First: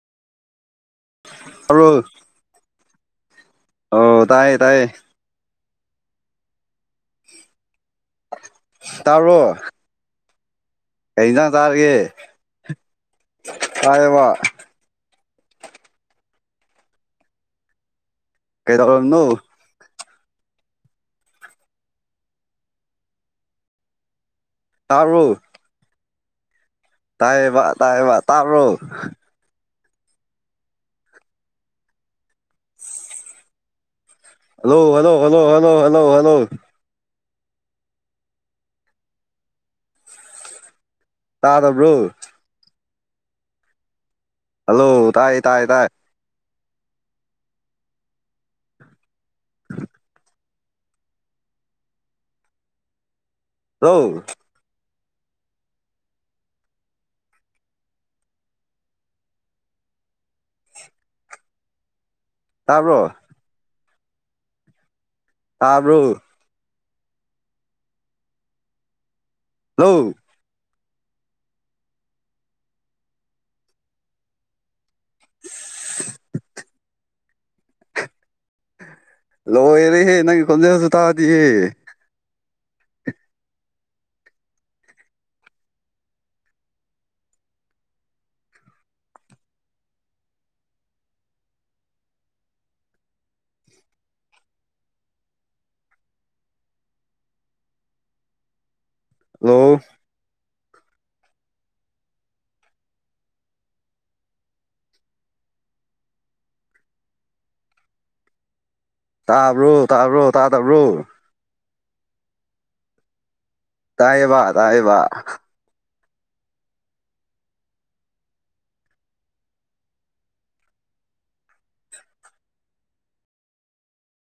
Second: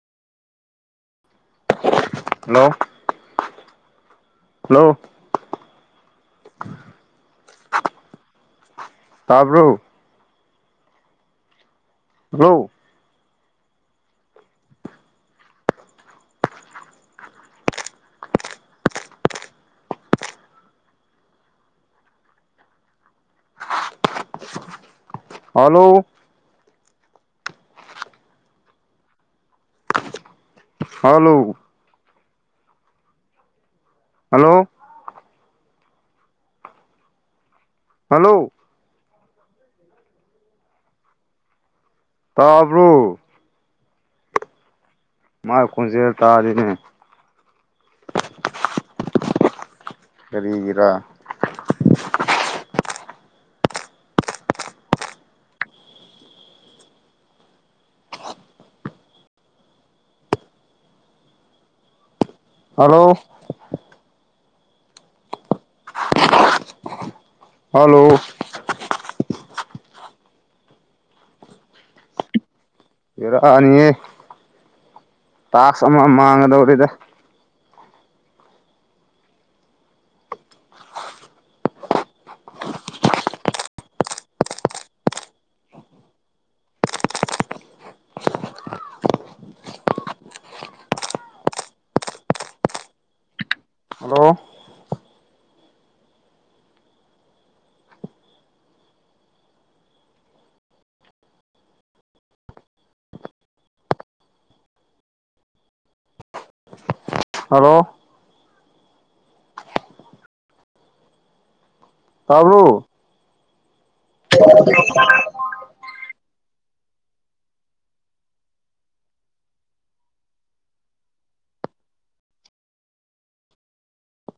ꯑꯣ ꯍꯜꯂꯣ ꯑꯣ ꯇꯥꯏꯌꯦ ꯍꯜꯂꯣ ꯇꯥꯏꯌꯦ [unintelligible] ꯇꯥꯕꯔꯣ꯫ ꯇꯥꯕ꯭ꯔꯣ ꯀꯩ ꯏꯟꯖꯥꯡ ꯆꯥꯒꯦ ꯍꯜꯂꯣ ꯇꯥꯏꯌꯦꯕ ꯀꯩ ꯇꯧꯅꯣ ꯇꯥꯕ꯭ꯔꯣ ꯍꯜꯂꯣ ꯇꯥꯏꯌꯦꯕ ꯇꯥꯏꯌꯦꯕ ꯇꯥꯕꯔꯣ ꯍꯜꯂꯣ [unintelligible] ꯍꯜꯂꯣ ꯍꯜꯂꯣ ꯍꯜꯂꯣ ꯍꯅꯣ ꯍꯅꯣ ꯍꯅꯣ ꯍꯜꯂꯣ ꯇꯥꯗꯕ꯭ꯔꯣ ꯭ꯔꯣ ꯍꯜꯂꯣ ꯇꯥꯏ ꯇꯥꯏ ꯃꯥꯥꯏ ꯇꯥꯏ ꯈꯣꯟꯖꯦꯜ ꯇꯥꯗꯦꯅꯦ ꯀꯔꯤꯒꯤꯔꯥ ꯂꯣ ꯍꯂꯣ ꯇꯥꯕ꯭ꯔꯣ ꯇꯥꯕ꯭ꯔꯨ ꯍꯜꯂꯣ ꯍꯂꯣ ꯏꯔꯥꯅꯤꯌꯦ ꯇꯥꯛꯁ ꯑꯃ ꯃꯥꯡꯒꯗꯧꯔꯤꯗ ꯂꯣꯏꯔꯦꯍꯦ ꯅꯪ ꯈꯣꯅꯖꯦꯜꯁꯨ ꯇꯥꯗꯤ꯫ Hello hello. ꯍꯜꯂꯣ ꯇꯥꯕ꯭ꯔꯣ ꯇꯥꯕ꯭ꯔꯣ ꯇꯥꯗꯕ꯭ꯔꯣ꯫ ꯇꯥꯕꯔꯣ꯫ ꯇꯥꯏꯕ ꯇꯥꯏꯕ꯫